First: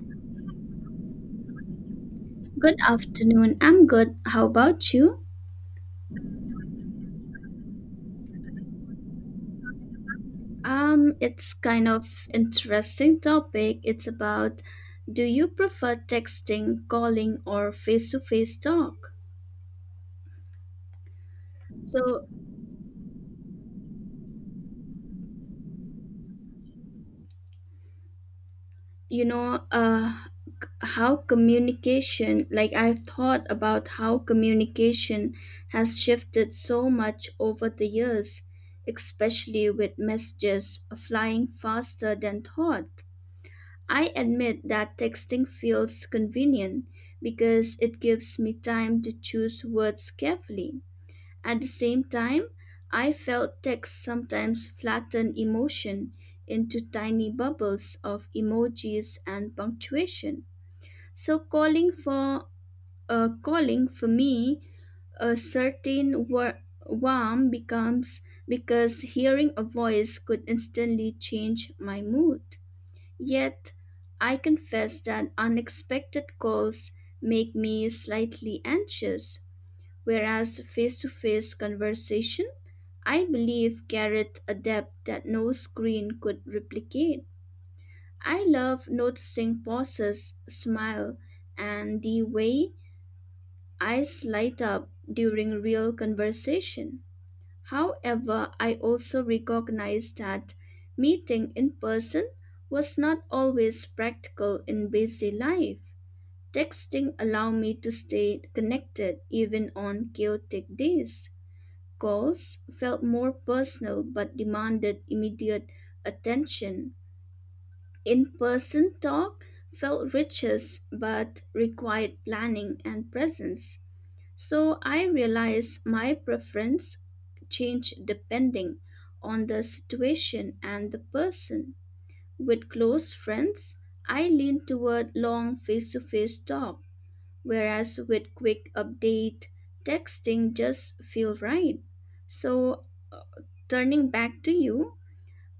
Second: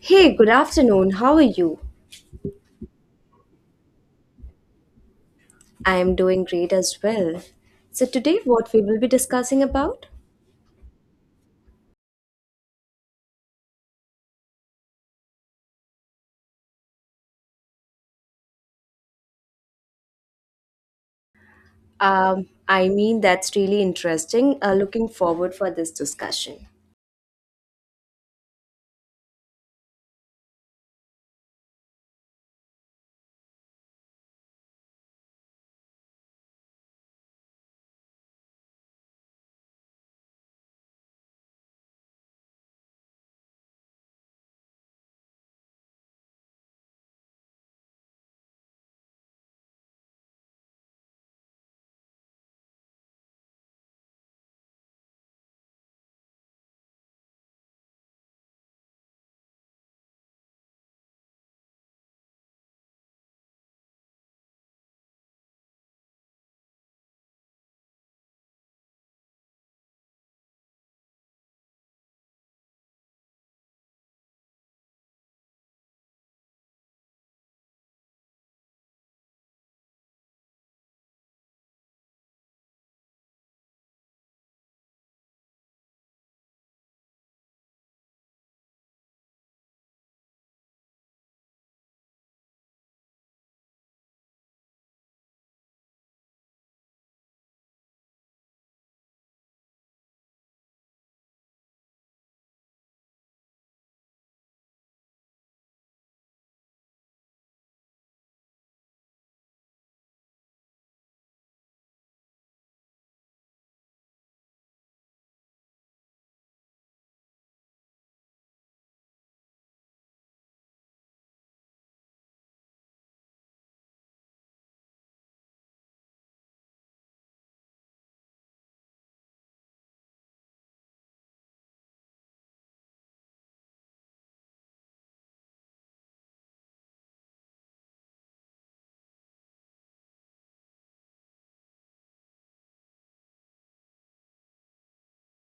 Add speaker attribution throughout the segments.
Speaker 1: Hey, good afternoon. How are you?
Speaker 2: Good afternoon. I'm good. How about you?
Speaker 1: I am doing great as well. So today what we will be discussing about?
Speaker 2: It's kind of interesting topic. It's about do you prefer texting, calling, or face-to-face talk? So,
Speaker 1: I mean that's really interesting. Looking forward for this discussion.
Speaker 2: you know, uh, how communication, like I've thought about how communication has shifted so much over the years, especially with messages flying faster than thought. I admit that texting feels convenient because it gives me time to choose words carefully. At the same time, I felt text sometimes flatten emotion into tiny bubbles of emojis and punctuation. So calling for calling for me a certain warm becomes because hearing a voice could instantly change my mood. Yet, I confess that unexpected calls make me slightly anxious, whereas face to face conversation, I believe, carried a depth that no screen could replicate. I love noticing pauses, smile, and the way eyes light up during real conversation. However, I also recognize that meeting in person was not always practical in busy life. Texting allowed me to stay connected even on chaotic days. Calls felt more personal but demanded immediate attention. In person talk felt richer but required planning and presence. So I realized my preference change depending on the situation and the person. With close friends, I lean toward long face-to-face talk, whereas with quick update, texting just feel right. So turning back to you,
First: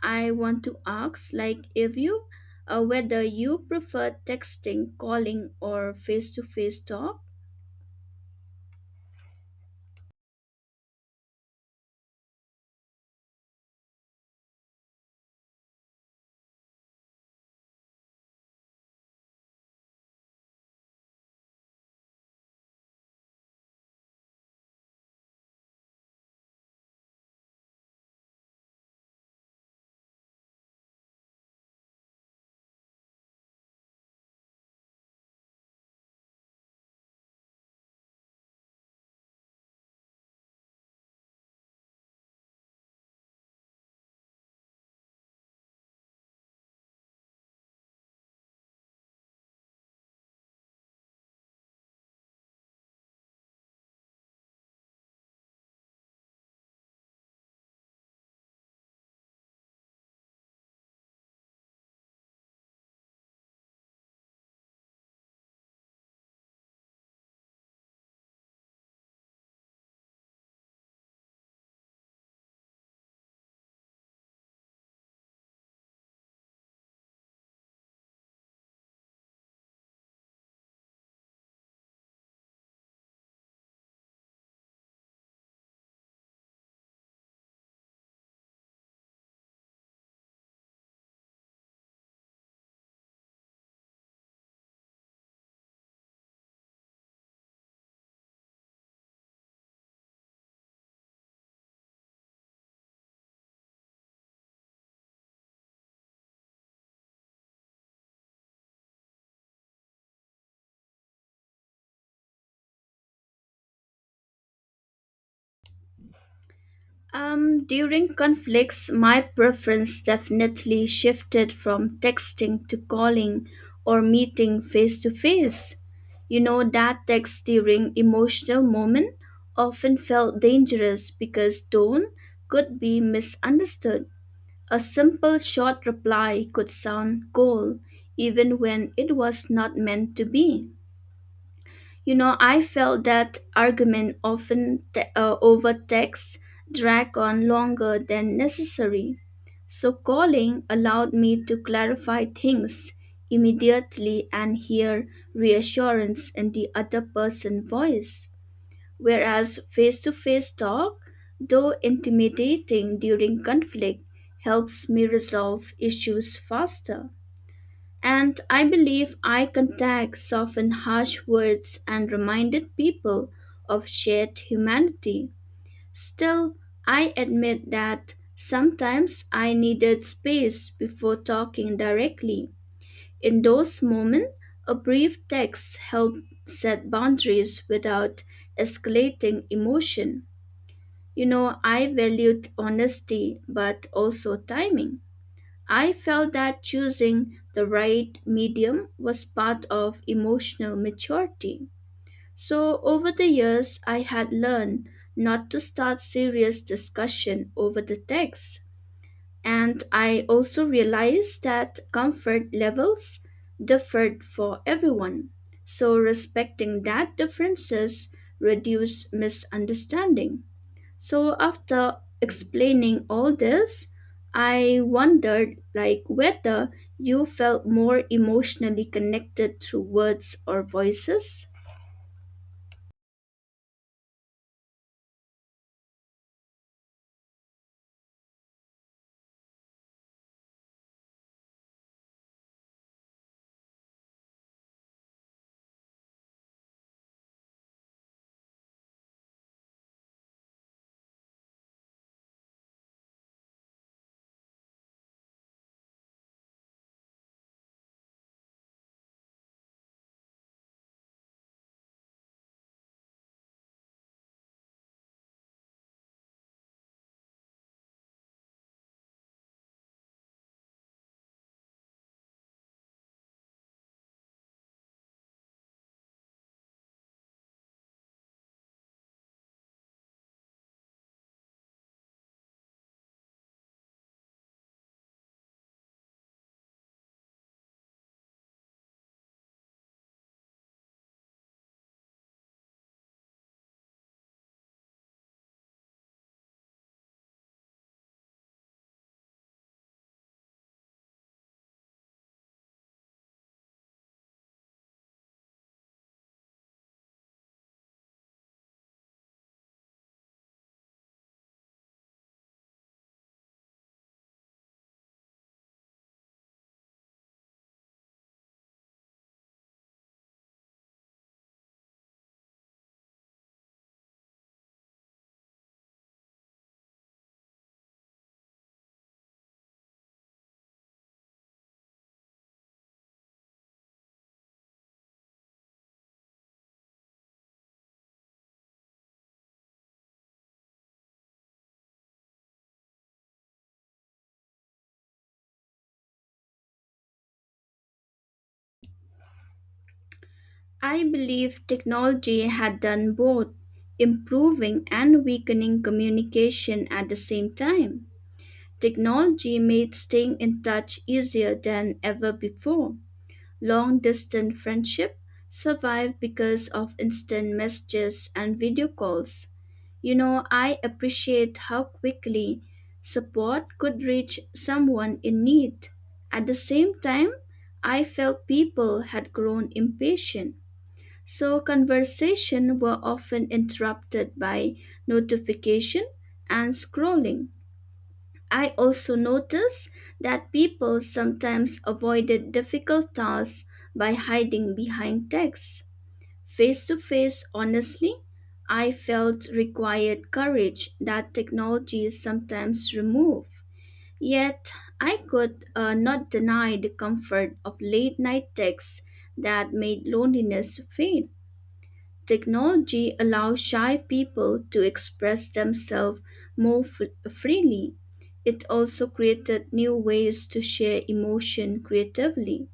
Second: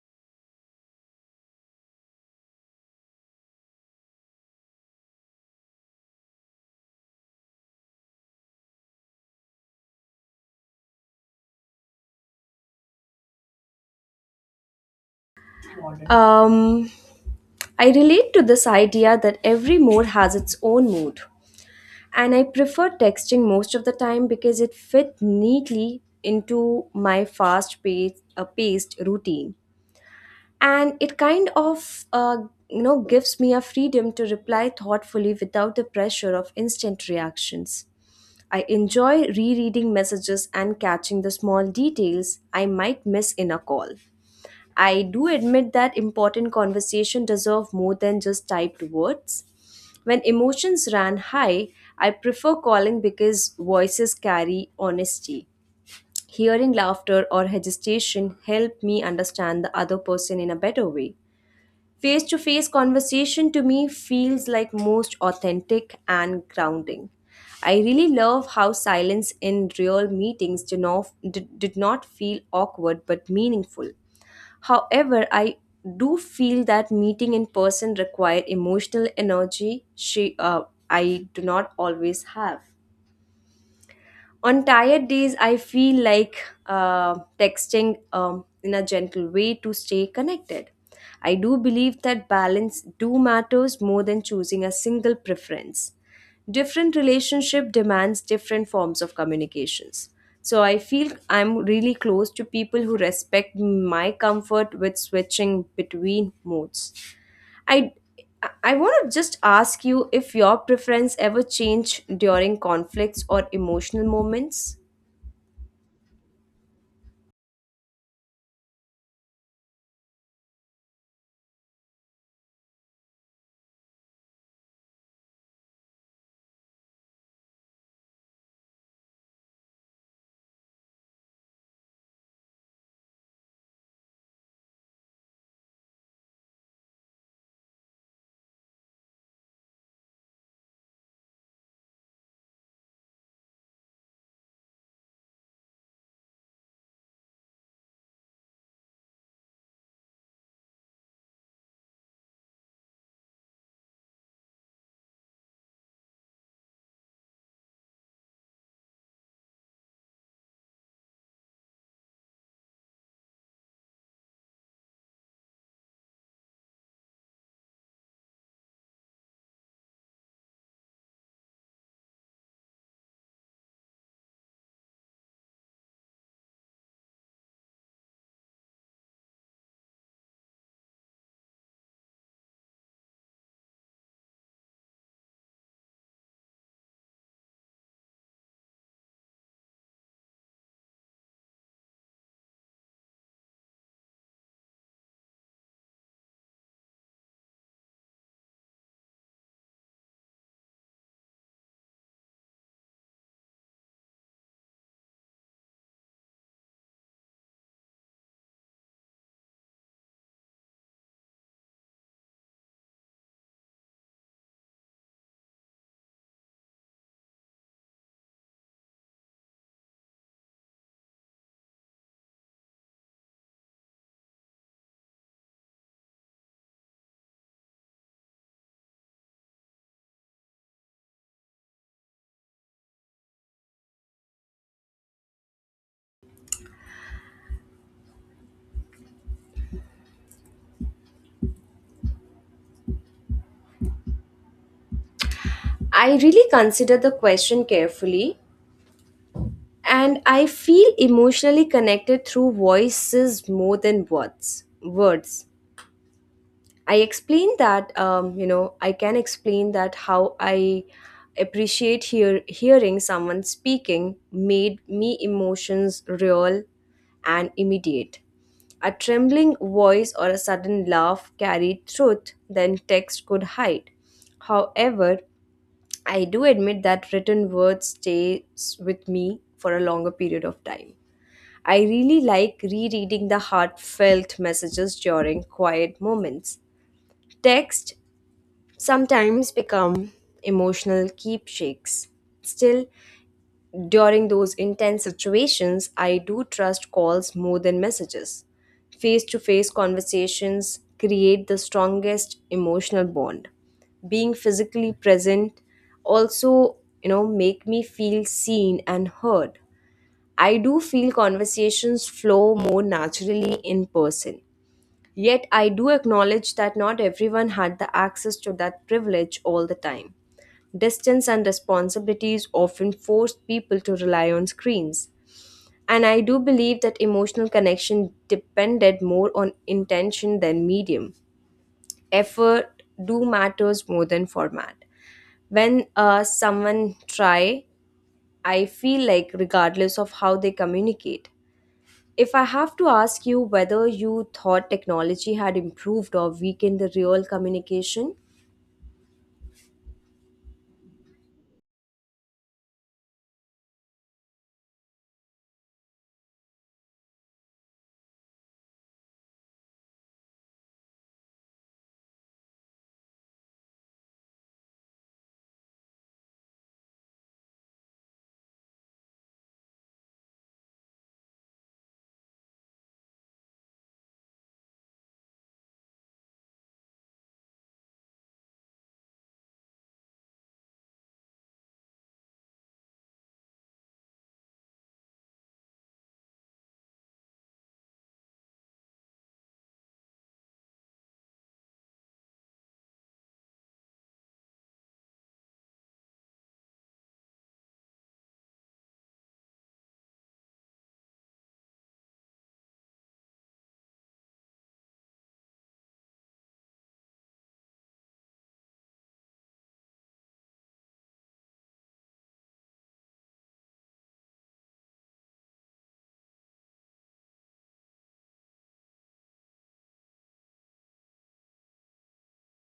Speaker 2: I want to ask like if you whether you prefer texting, calling or face-to-face talk.
Speaker 1: Um, I relate to this idea that every mode has its own mood, and I prefer texting most of the time because it fit neatly into my fast-paced paced routine. And it kind of gives me a freedom to reply thoughtfully without the pressure of instant reactions. I enjoy rereading messages and catching the small details I might miss in a call. I do admit that important conversation deserve more than just typed words. When emotions ran high, I prefer calling because voices carry honesty. Hearing laughter or hesitation help me understand the other person in a better way. Face to face conversation to me feels like most authentic and grounding. I really love how silence in real meetings did not feel awkward but meaningful. However, I do feel that meeting in person require emotional energy I do not always have. On tired days, I feel like texting in a gentle way to stay connected. I do believe that balance do matters more than choosing a single preference. Different relationship demands different forms of communications. So I feel I'm really close to people who respect my comfort with switching between modes. I I want to just ask you if your preference ever changed during conflicts or emotional moments.
Speaker 2: During conflicts, my preference definitely shifted from texting to calling or meeting face to face. You know, that text during emotional moment often felt dangerous because tone could be misunderstood. A simple short reply could sound cold even when it was not meant to be. You know, I felt that argument often over text drag on longer than necessary. So calling allowed me to clarify things immediately and hear reassurance in the other person's voice. Whereas face-to-face talk, though intimidating during conflict, helps me resolve issues faster. And I believe eye contact softened harsh words and reminded people of shared humanity. Still, I admit that sometimes I needed space before talking directly. In those moments, a brief text helped set boundaries without escalating emotion. You know, I valued honesty but also timing. I felt that choosing the right medium was part of emotional maturity. So, over the years, I had learned not to start serious discussion over the text. And I also realized that comfort levels differed for everyone. So, respecting that differences reduced misunderstanding. So after explaining all this, I wondered like whether you felt more emotionally connected through words or voices.
Speaker 1: I really consider the question carefully and I feel emotionally connected through voices more than words. Words. I explain that I can explain that how I appreciate hearing someone speaking made me emotions real and immediate. A trembling voice or a sudden laugh carried truth than text could hide. However, I do admit that written word stays with me for a longer period of time. I really like rereading the heartfelt messages during quiet moments. Text sometimes become emotional keepsakes. Still, during those intense situations, I do trust calls more than messages. Face to face conversations create the strongest emotional bond. Being physically present also, make me feel seen and heard. I do feel conversations flow more naturally in person. Yet I do acknowledge that not everyone had the access to that privilege all the time. Distance and responsibilities often forced people to rely on screens. And I do believe that emotional connection depended more on intention than medium. Effort do matters more than format. When someone try, I feel like regardless of how they communicate. If I have to ask you whether you thought technology had improved or weakened the real communication,
Speaker 2: I believe technology had done both, improving and weakening communication at the same time. Technology made staying in touch easier than ever before. Long distance friendship survive because of instant messages and video calls. You know, I appreciate how quickly support could reach someone in need. At the same time, I felt people had grown impatient. So conversation were often interrupted by notification and scrolling. I also noticed that people sometimes avoided difficult tasks by hiding behind texts. Face to face, honestly, I felt required courage that technology sometimes remove. Yet, I could not deny the comfort of late night texts that made loneliness fade. Technology allows shy people to express themselves more freely. It also created new ways to share emotion creatively.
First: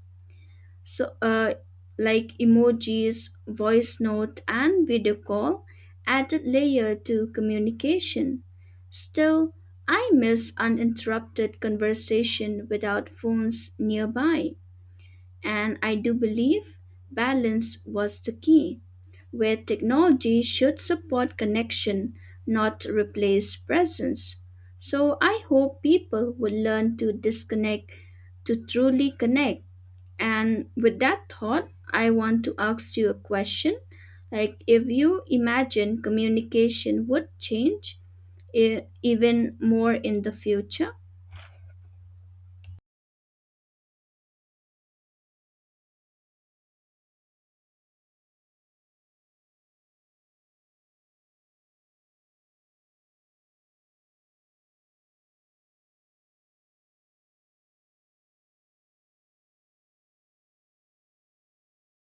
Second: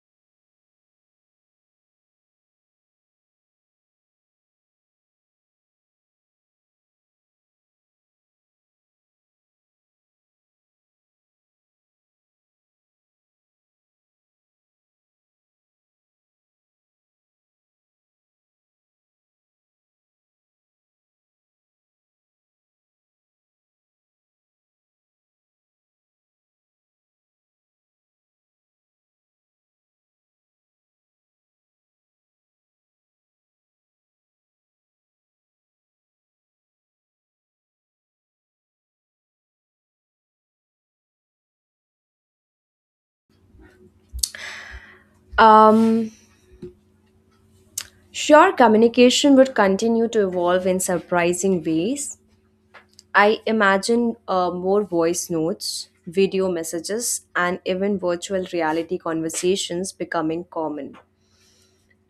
Speaker 2: So, like emojis, voice note, and video call added layer to communication. Still, I miss uninterrupted conversation without phones nearby. And I do believe balance was the key, where technology should support connection, not replace presence. So I hope people will learn to disconnect to truly connect. And with that thought, I want to ask you a question. Like, if you imagine communication would change even more in the future.
Speaker 1: um sure, communication would continue to evolve in surprising ways. I imagine more voice notes, video messages, and even virtual reality conversations becoming common.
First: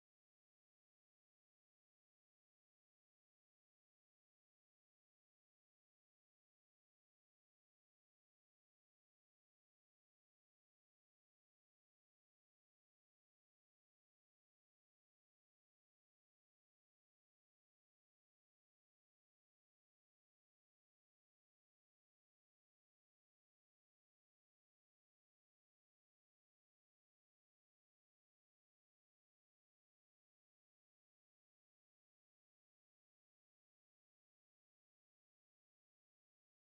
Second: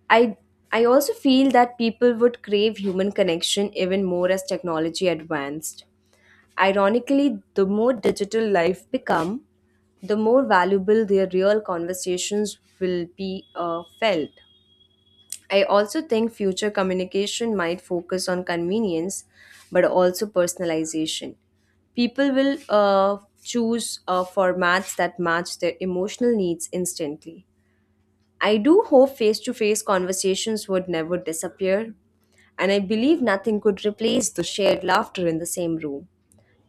Speaker 1: I I also feel that people would crave human connection even more as technology advanced. Ironically, the more digital life become, the more valuable their real conversations will be felt. I also think future communication might focus on convenience but also personalization. People will choose formats that match their emotional needs instantly. I do hope face to face conversations would never disappear, and I believe nothing could replace the shared laughter in the same room.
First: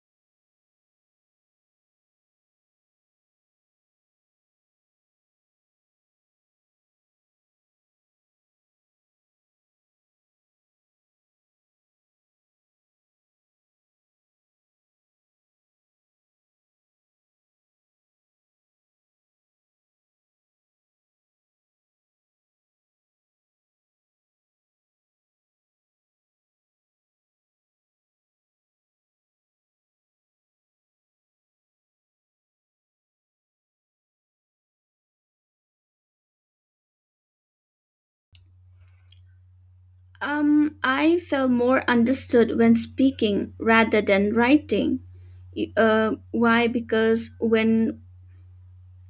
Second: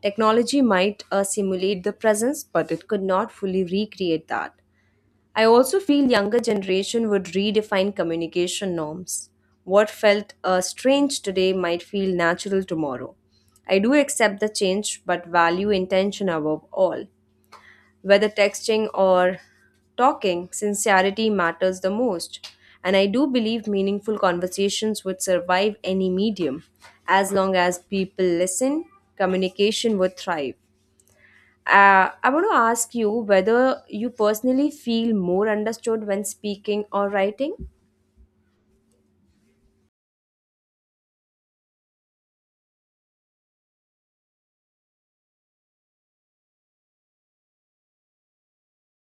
Speaker 1: Technology might simulate the presence, but it could not fully recreate that. I also feel younger generation would redefine communication norms. What felt strange today might feel natural tomorrow. I do accept the change but value intention above all. Whether texting or talking, sincerity matters the most. And I do believe meaningful conversations would survive any medium. As long as people listen, communication would thrive. I want to ask you whether you personally feel more understood when speaking or writing.
Speaker 2: I felt more understood when speaking rather than writing. Why? Because when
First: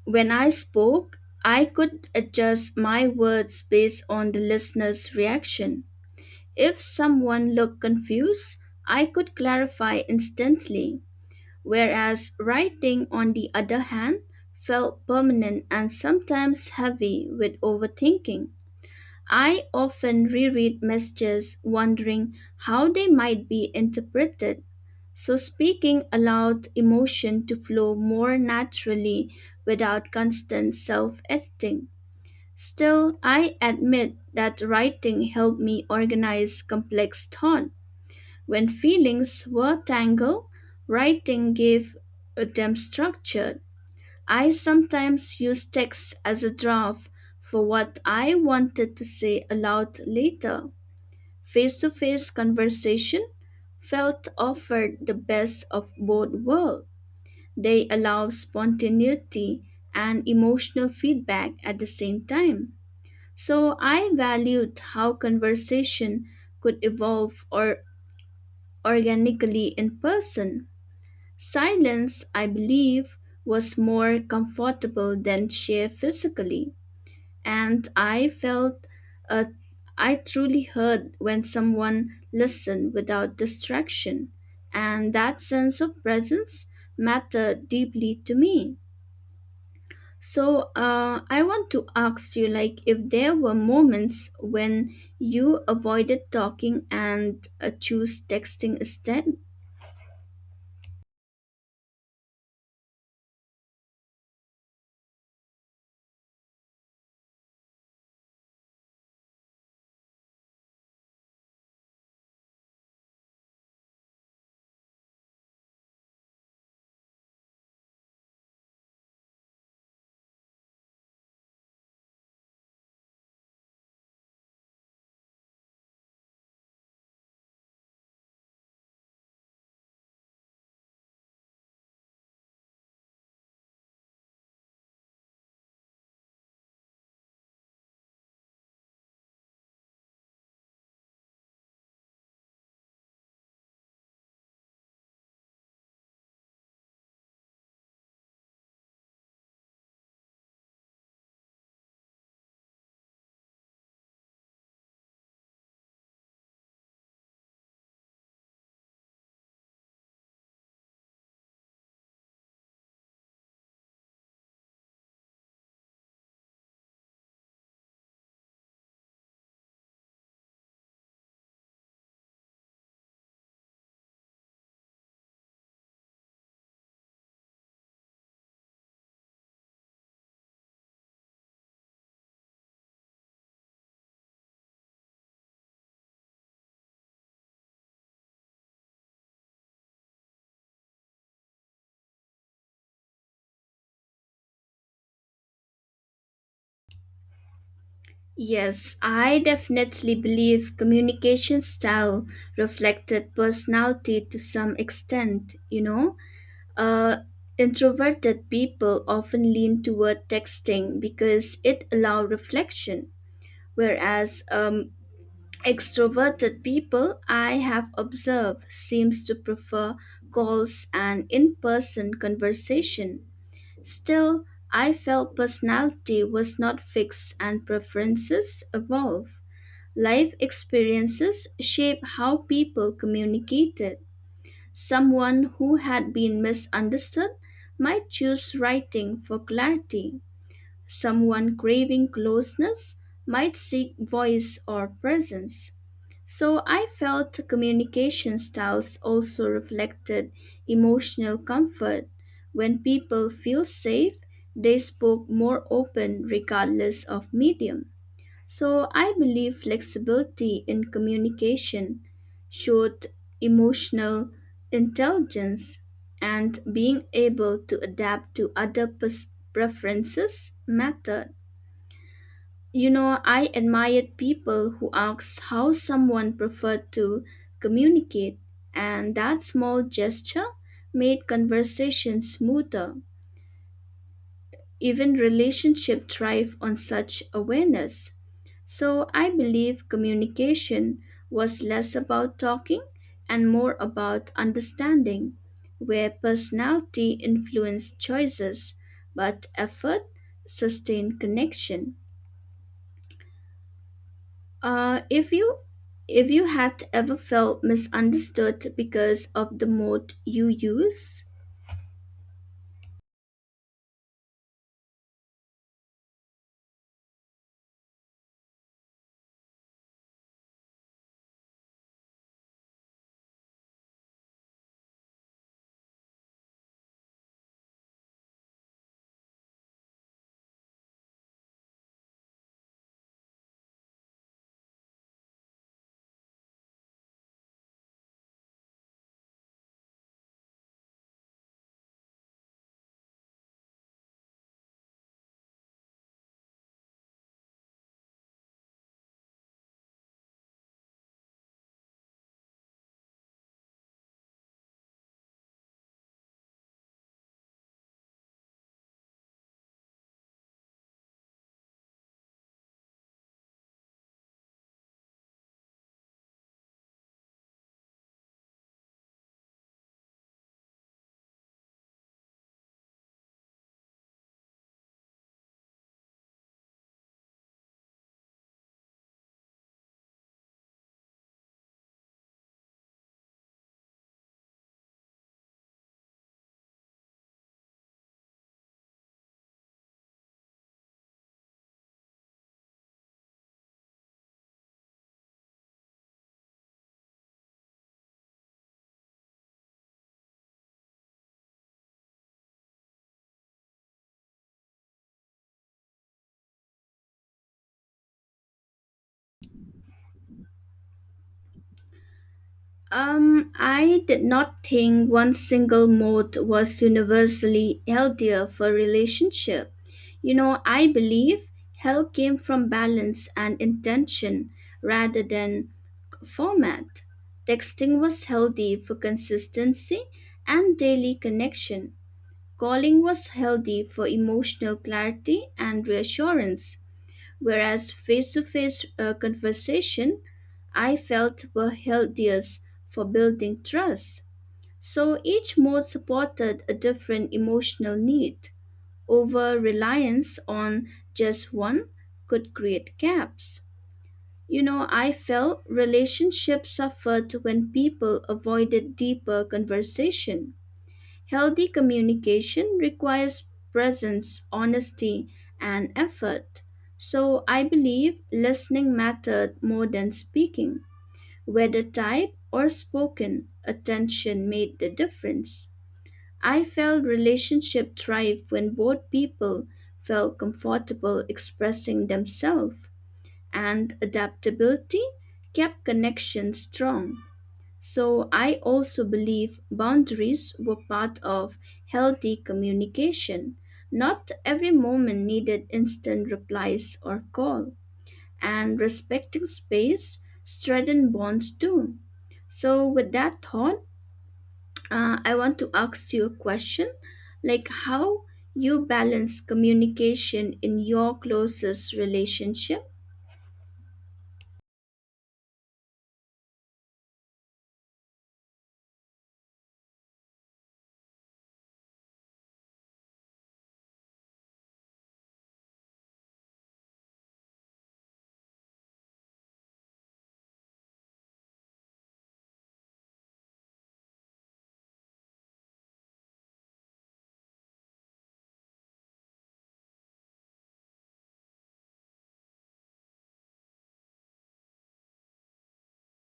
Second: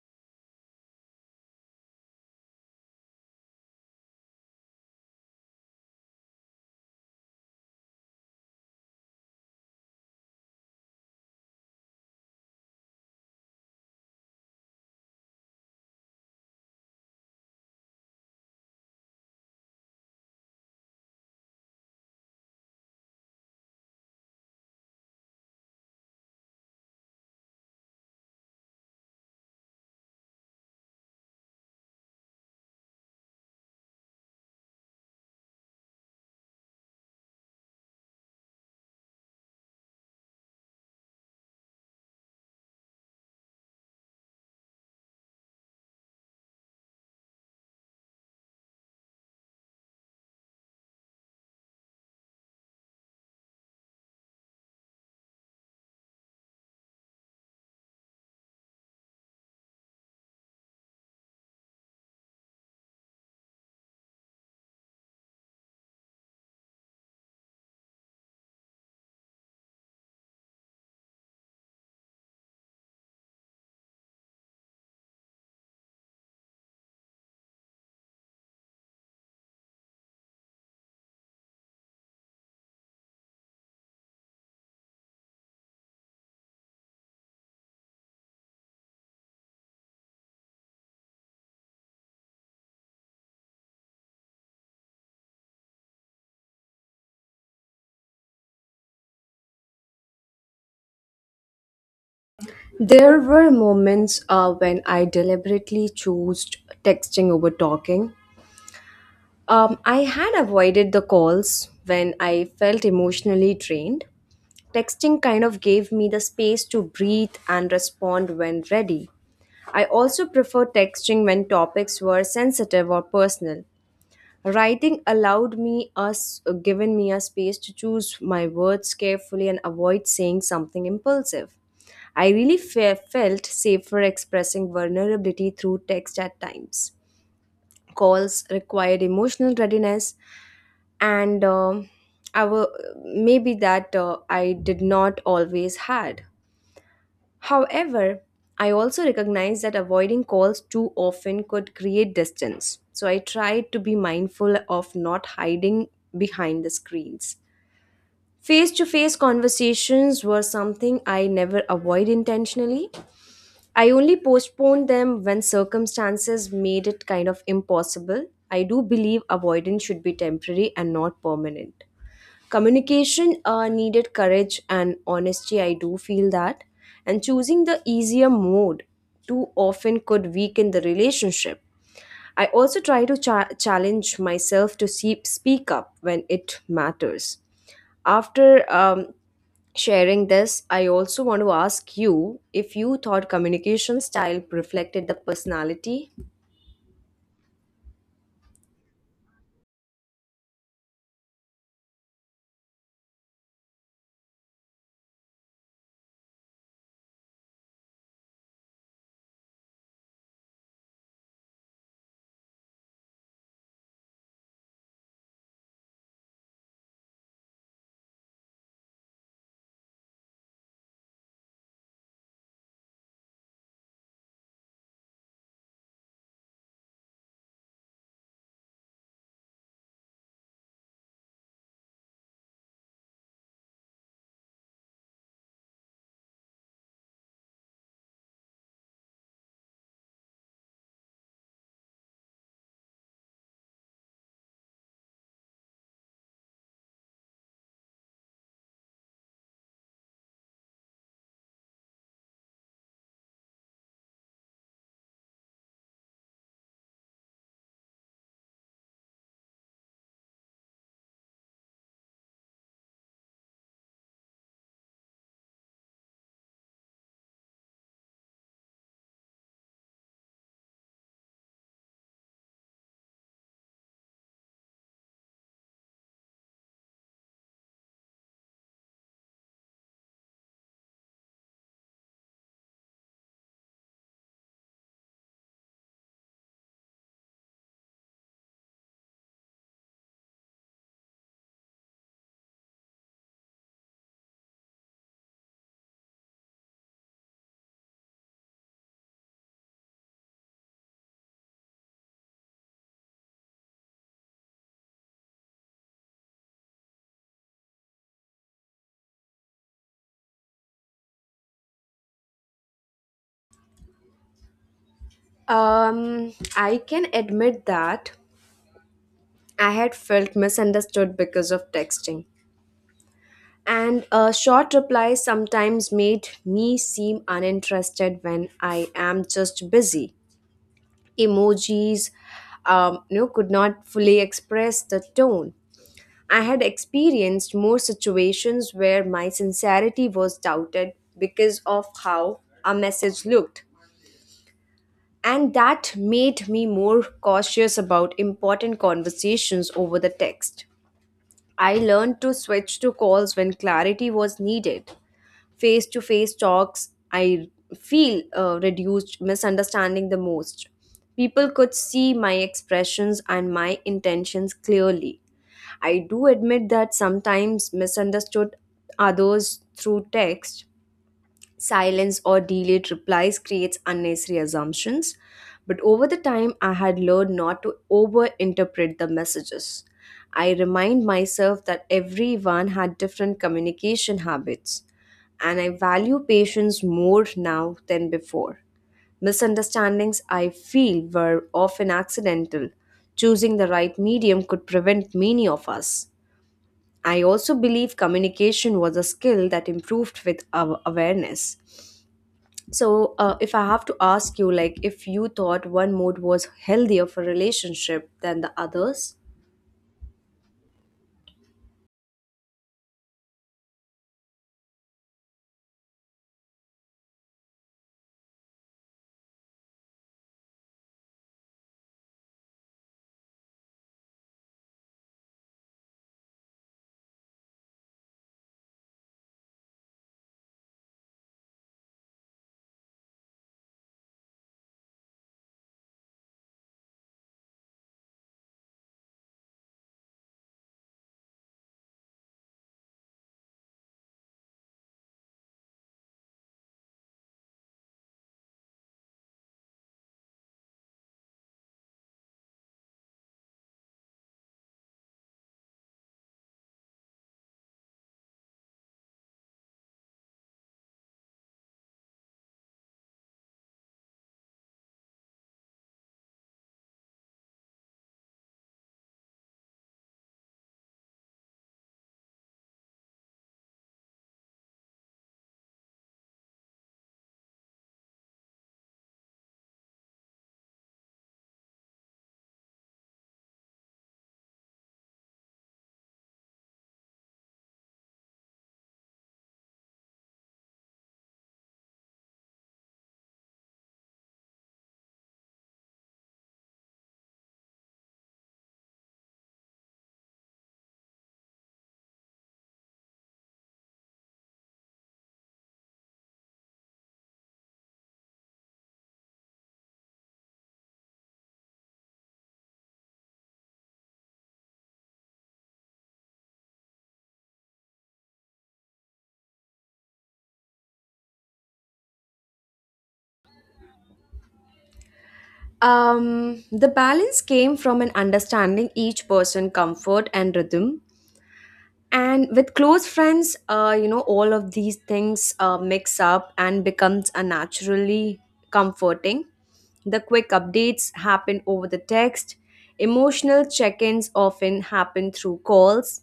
Speaker 2: when I spoke, I could adjust my words based on the listener's reaction. If someone looked confused, I could clarify instantly. Whereas writing, on the other hand, felt permanent and sometimes heavy with overthinking. I often reread messages wondering how they might be interpreted. So, speaking allowed emotion to flow more naturally without constant self editing. Still, I admit that writing helped me organize complex thought. When feelings were tangled, writing gave them structure. I sometimes use text as a draft for what I wanted to say aloud later. Face to face conversation felt offered the best of both worlds. They allow spontaneity and emotional feedback at the same time. So I valued how conversation could evolve or organically in person. Silence, I believe, was more comfortable than sheer physically, and I felt uh, I truly heard when someone listened without distraction, and that sense of presence mattered deeply to me. So I want to ask you, like, if there were moments when you avoided talking and choose texting instead.
Speaker 1: There were moments when I deliberately chose texting over talking. I had avoided the calls when I felt emotionally drained. Texting kind of gave me the space to breathe and respond when ready. I also prefer texting when topics were sensitive or personal. Writing allowed me us given me a space to choose my words carefully and avoid saying something impulsive. I really felt safer expressing vulnerability through text at times. Calls required emotional readiness, and I wa- maybe that I did not always had. However, I also recognize that avoiding calls too often could create distance. So I try to be mindful of not hiding behind the screens. Face to face conversations were something I never avoid intentionally. I only postponed them when circumstances made it kind of impossible. I do believe avoidance should be temporary and not permanent. Communication needed courage and honesty, I do feel that. And choosing the easier mode too often could weaken the relationship. I also try to challenge myself to speak up when it matters. After um, sharing this I also want to ask you if you thought communication style reflected the personality.
Speaker 2: Yes, I definitely believe communication style reflected personality to some extent, you know. Uh, introverted people often lean toward texting because it allows reflection, whereas extroverted people I have observed seems to prefer calls and in-person conversation. Still, I felt personality was not fixed and preferences evolve. Life experiences shape how people communicated. Someone who had been misunderstood might choose writing for clarity. Someone craving closeness might seek voice or presence. So I felt communication styles also reflected emotional comfort. When people feel safe, they spoke more open regardless of medium. So I believe flexibility in communication showed emotional intelligence and being able to adapt to other preferences mattered. You know, I admired people who asked how someone preferred to communicate, and that small gesture made conversation smoother. Even relationships thrive on such awareness. So I believe communication was less about talking and more about understanding, where personality influenced choices, but effort sustained connection. Uh, if you if you had ever felt misunderstood because of the mode you use.
Speaker 1: I can admit that I had felt misunderstood because of texting. And a short reply sometimes made me seem uninterested when I am just busy. Emojis, could not fully express the tone. I had experienced more situations where my sincerity was doubted because of how a message looked. And that made me more cautious about important conversations over the text. I learned to switch to calls when clarity was needed. Face to face talks I feel reduced misunderstanding the most. People could see my expressions and my intentions clearly. I do admit that sometimes misunderstood others through text. Silence or delayed replies creates unnecessary assumptions, but over the time I had learned not to overinterpret the messages. I remind myself that everyone had different communication habits, and I value patience more now than before. Misunderstandings I feel were often accidental. Choosing the right medium could prevent many of us. I also believe communication was a skill that improved with our awareness. So, if I have to ask you, like, if you thought one mode was healthier for relationship than the others,
Speaker 2: I did not think one single mode was universally healthier for relationship. You know, I believe health came from balance and intention rather than format. Texting was healthy for consistency and daily connection. Calling was healthy for emotional clarity and reassurance whereas face to face conversation I felt were healthiest for building trust. So each mode supported a different emotional need. Over reliance on just one could create gaps. You know, I felt relationships suffered when people avoided deeper conversation. Healthy communication requires presence, honesty, and effort. So I believe listening mattered more than speaking. Whether typed or spoken, attention made the difference. I felt relationship thrive when both people felt comfortable expressing themselves, and adaptability kept connections strong. So I also believe boundaries were part of healthy communication. Not every moment needed instant replies or call, and respecting space strengthened bonds too. So with that thought, I want to ask you a question, like how you balance communication in your closest relationship.
Speaker 1: the balance came from an understanding each person comfort and rhythm. And with close friends, all of these things mix up and becomes a naturally comforting. The quick updates happen over the text. Emotional check-ins often happen through calls.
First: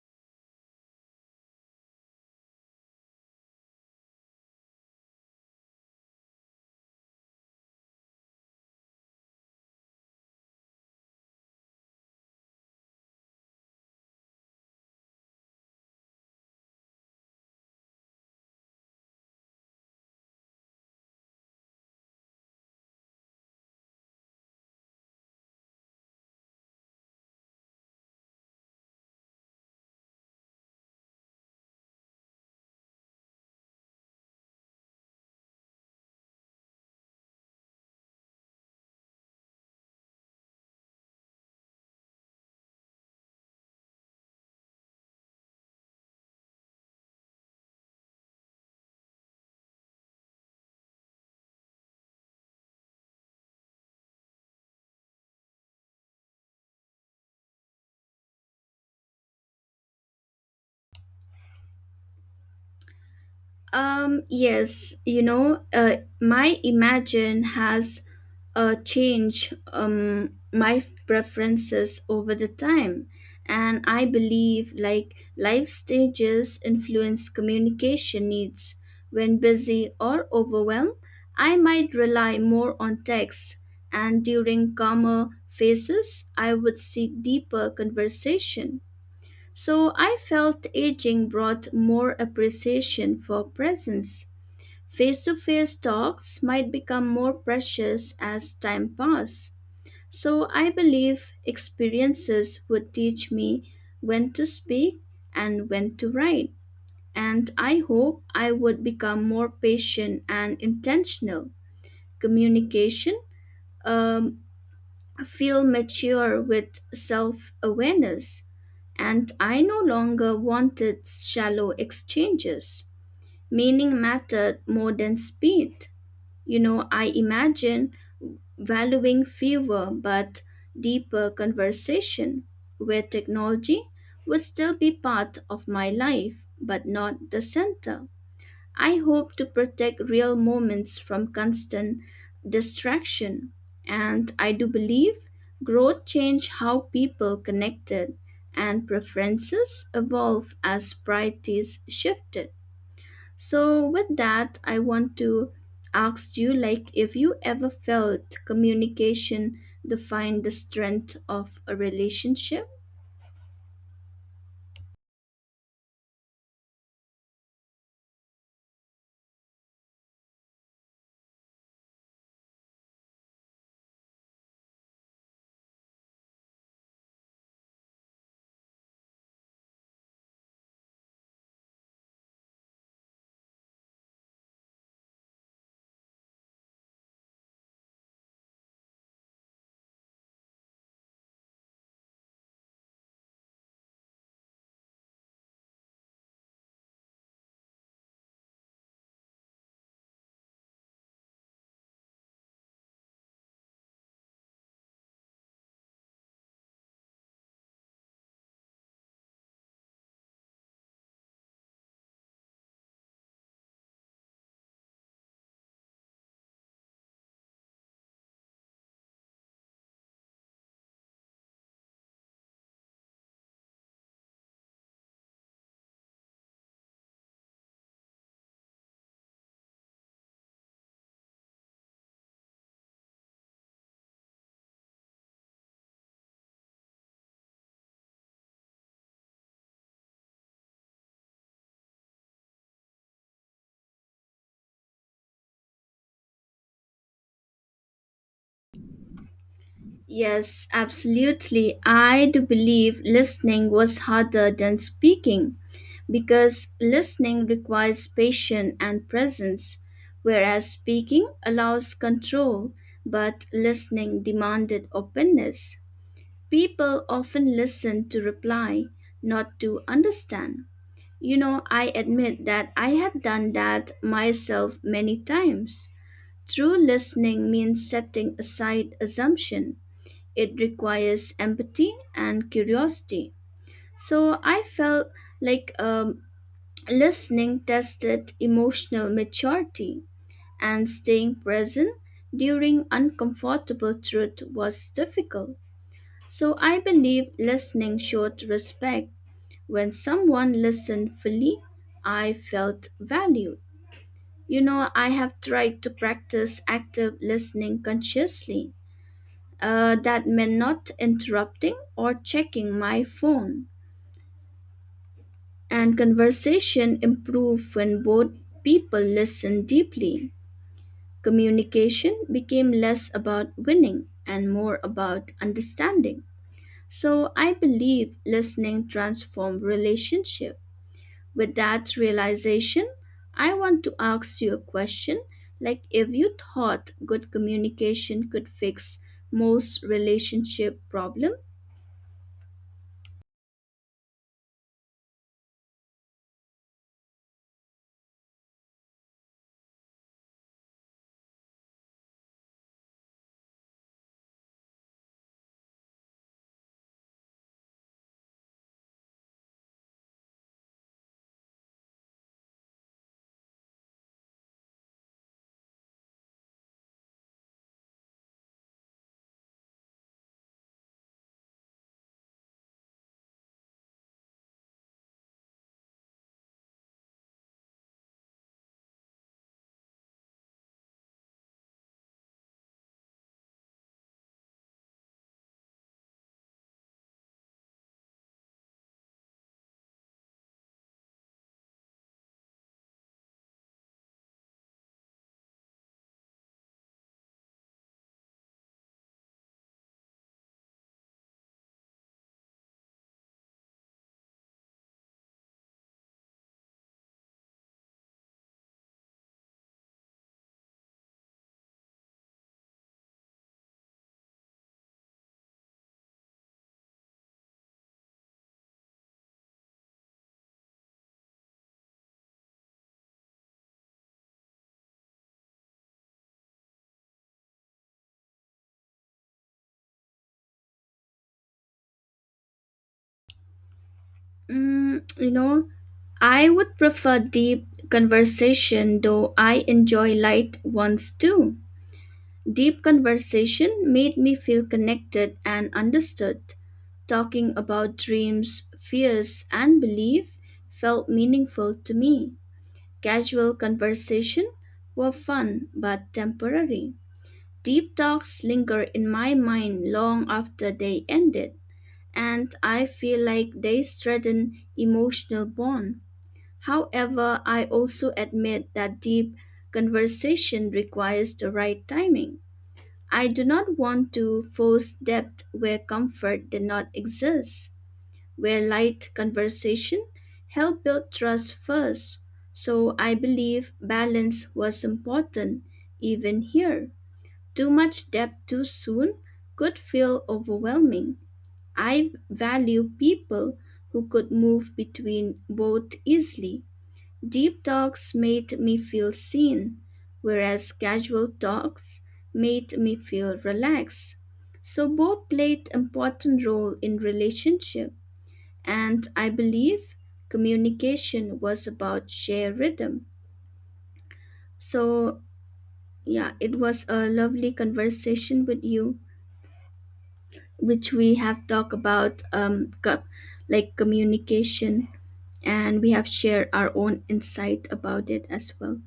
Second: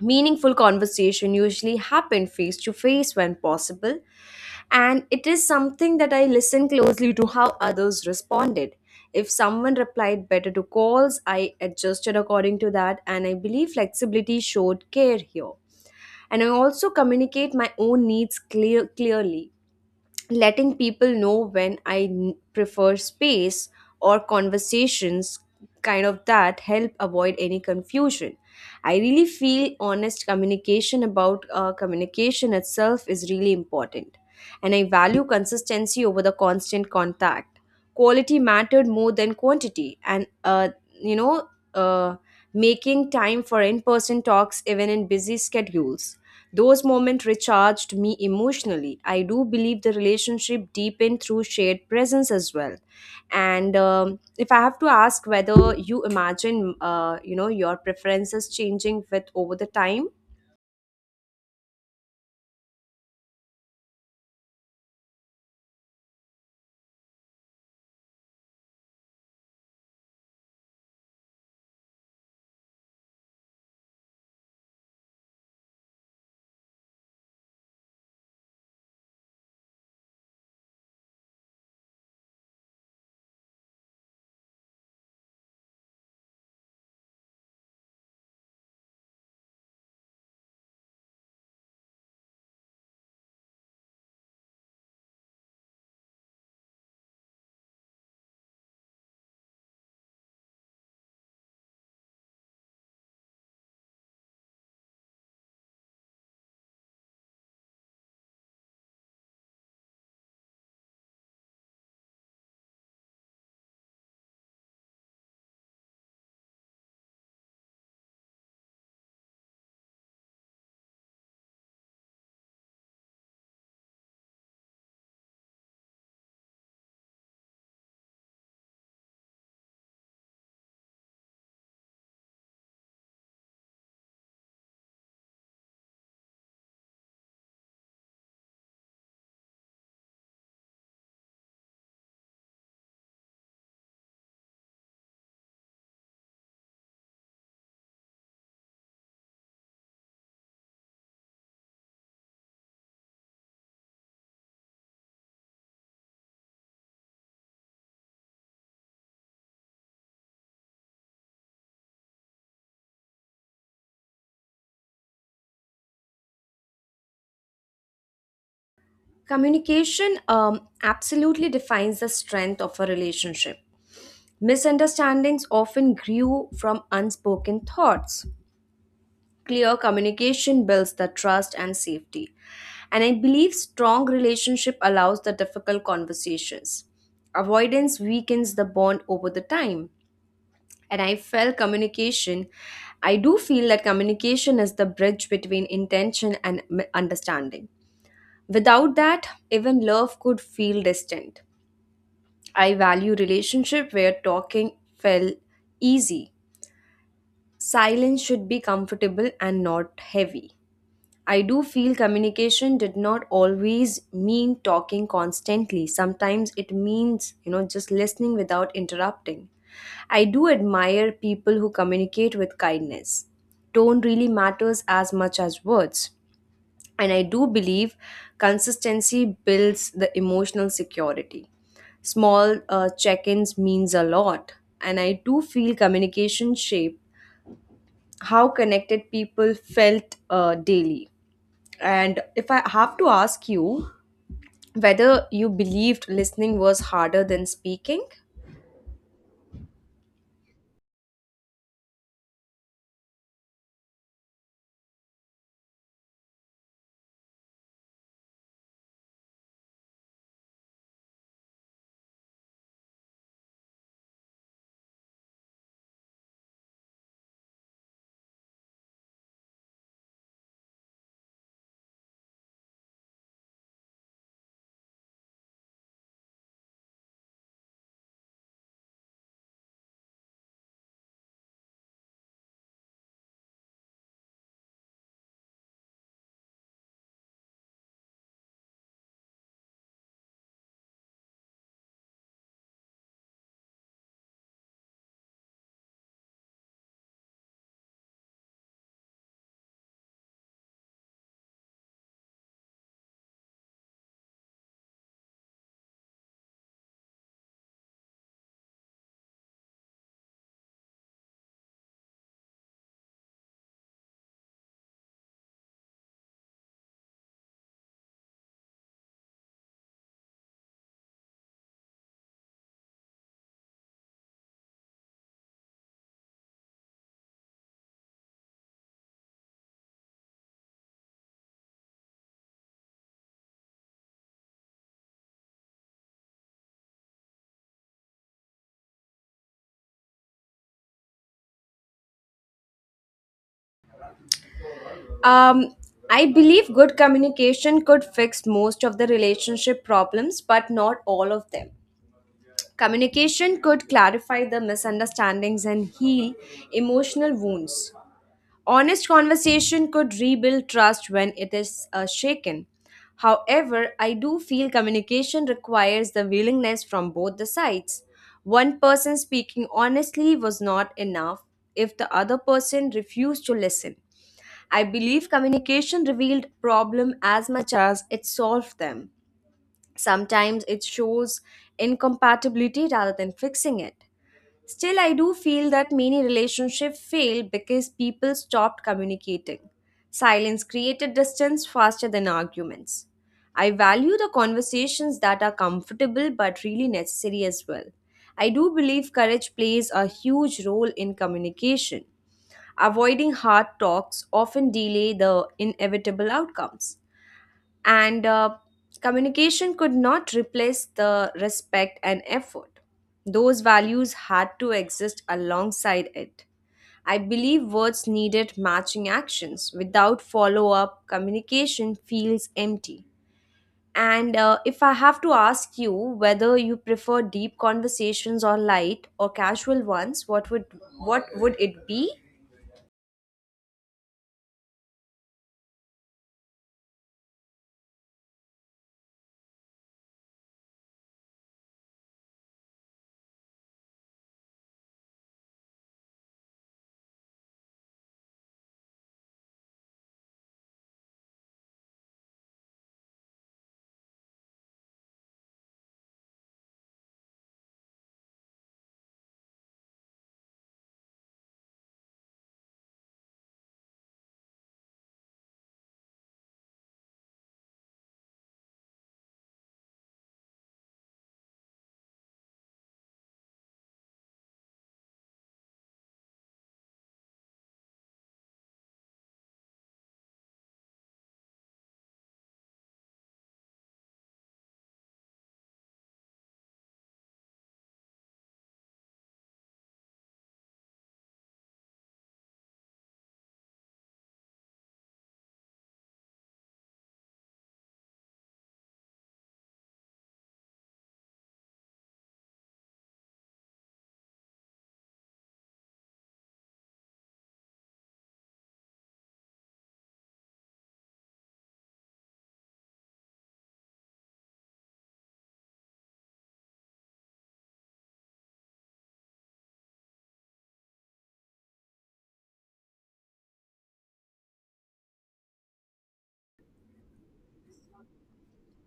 Speaker 1: Meaningful conversation usually happen face to face when possible, and it is something that I listen closely to how others responded. If someone replied better to calls, I adjusted according to that, and I believe flexibility showed care here. And I also communicate my own needs clearly, letting people know when I prefer space or conversations, kind of that, help avoid any confusion. I really feel honest communication about communication itself is really important. And I value consistency over the constant contact. Quality mattered more than quantity. You know, uh, Making time for in person talks even in busy schedules. Those moments recharged me emotionally. I do believe the relationship deepened through shared presence as well. And if I have to ask whether you imagine, your preferences changing with over the time,
Speaker 2: Yes, you know, my imagine has change my preferences over the time and I believe like life stages influence communication needs when busy or overwhelmed I might rely more on text and during calmer phases I would seek deeper conversation so I felt aging brought more appreciation for presence. Face to face talks might become more precious as time passes. So I believe experiences would teach me when to speak and when to write. And I hope I would become more patient and intentional. Communication, um, feel mature with self awareness. And I no longer wanted shallow exchanges. Meaning mattered more than speed. You know, I imagine valuing fewer but deeper conversation where technology would still be part of my life but not the center. I hope to protect real moments from constant distraction and I do believe growth changed how people connected and preferences evolve as priorities shifted. So, with that, I want to ask you like if you ever felt communication defined the strength of a relationship?
Speaker 1: communication absolutely defines the strength of a relationship. Misunderstandings often grew from unspoken thoughts. Clear communication builds the trust and safety. And I believe strong relationship allows the difficult conversations. Avoidance weakens the bond over the time. And I felt communication, I do feel that communication is the bridge between intention and understanding. Without that, even love could feel distant. I value relationship where talking felt easy. Silence should be comfortable and not heavy. I do feel communication did not always mean talking constantly. Sometimes it means, just listening without interrupting. I do admire people who communicate with kindness. Tone really matters as much as words. And I do believe consistency builds the emotional security. Small check ins means a lot. And I do feel communication shape how connected people felt daily. And if I have to ask you whether you believed listening was harder than speaking,
Speaker 2: Yes, absolutely. I do believe listening was harder than speaking because listening requires patience and presence, whereas speaking allows control, but listening demanded openness. People often listen to reply, not to understand. You know, I admit that I had done that myself many times. True listening means setting aside assumption. It requires empathy and curiosity. So I felt like listening tested emotional maturity and staying present during uncomfortable truth was difficult. So I believe listening showed respect when someone listened fully, I felt valued. You know, I have tried to practice active listening consciously. That meant not interrupting or checking my phone. And conversation improved when both people listened deeply. Communication became less about winning and more about understanding. So I believe listening transformed relationship. With that realization, I want to ask you a question like if you thought good communication could fix most relationship problem.
Speaker 1: um, I believe good communication could fix most of the relationship problems, but not all of them. Communication could clarify the misunderstandings and heal emotional wounds. Honest conversation could rebuild trust when it is shaken. However, I do feel communication requires the willingness from both the sides. One person speaking honestly was not enough if the other person refused to listen. I believe communication revealed problem as much as it solved them. Sometimes it shows incompatibility rather than fixing it. Still, I do feel that many relationships fail because people stopped communicating. Silence created distance faster than arguments. I value the conversations that are comfortable but really necessary as well. I do believe courage plays a huge role in communication. Avoiding hard talks often delay the inevitable outcomes, and communication could not replace the respect and effort. Those values had to exist alongside it. I believe words needed matching actions. Without follow up, communication feels empty. And if I have to ask you whether you prefer deep conversations or light or casual ones, what would it be?
Speaker 2: You know, I would prefer deep conversation though I enjoy light ones too. Deep conversation made me feel connected and understood. Talking about dreams, fears, and belief felt meaningful to me. Casual conversation were fun but temporary. Deep talks linger in my mind long after they ended, and I feel like they strengthen emotional bond. However, I also admit that deep conversation requires the right timing. I do not want to force depth where comfort did not exist where light conversation helped build trust first. So I believe balance was important even here. Too much depth too soon could feel overwhelming. I value people who could move between both easily. Deep talks made me feel seen, whereas casual talks made me feel relaxed. So both played important role in relationship. And I believe communication was about shared rhythm. So, yeah, it was a lovely conversation with you, which we have talked about like communication, and we have shared our own insight about it as well.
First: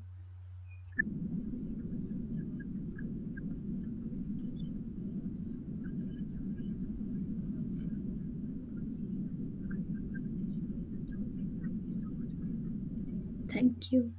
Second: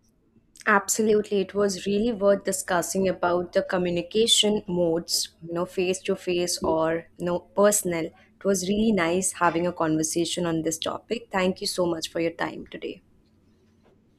Speaker 1: Absolutely, it was really worth discussing about the communication modes, face to face or personal. It was really nice having a conversation on this topic. Thank you so much for your time today.
Speaker 2: Thank you.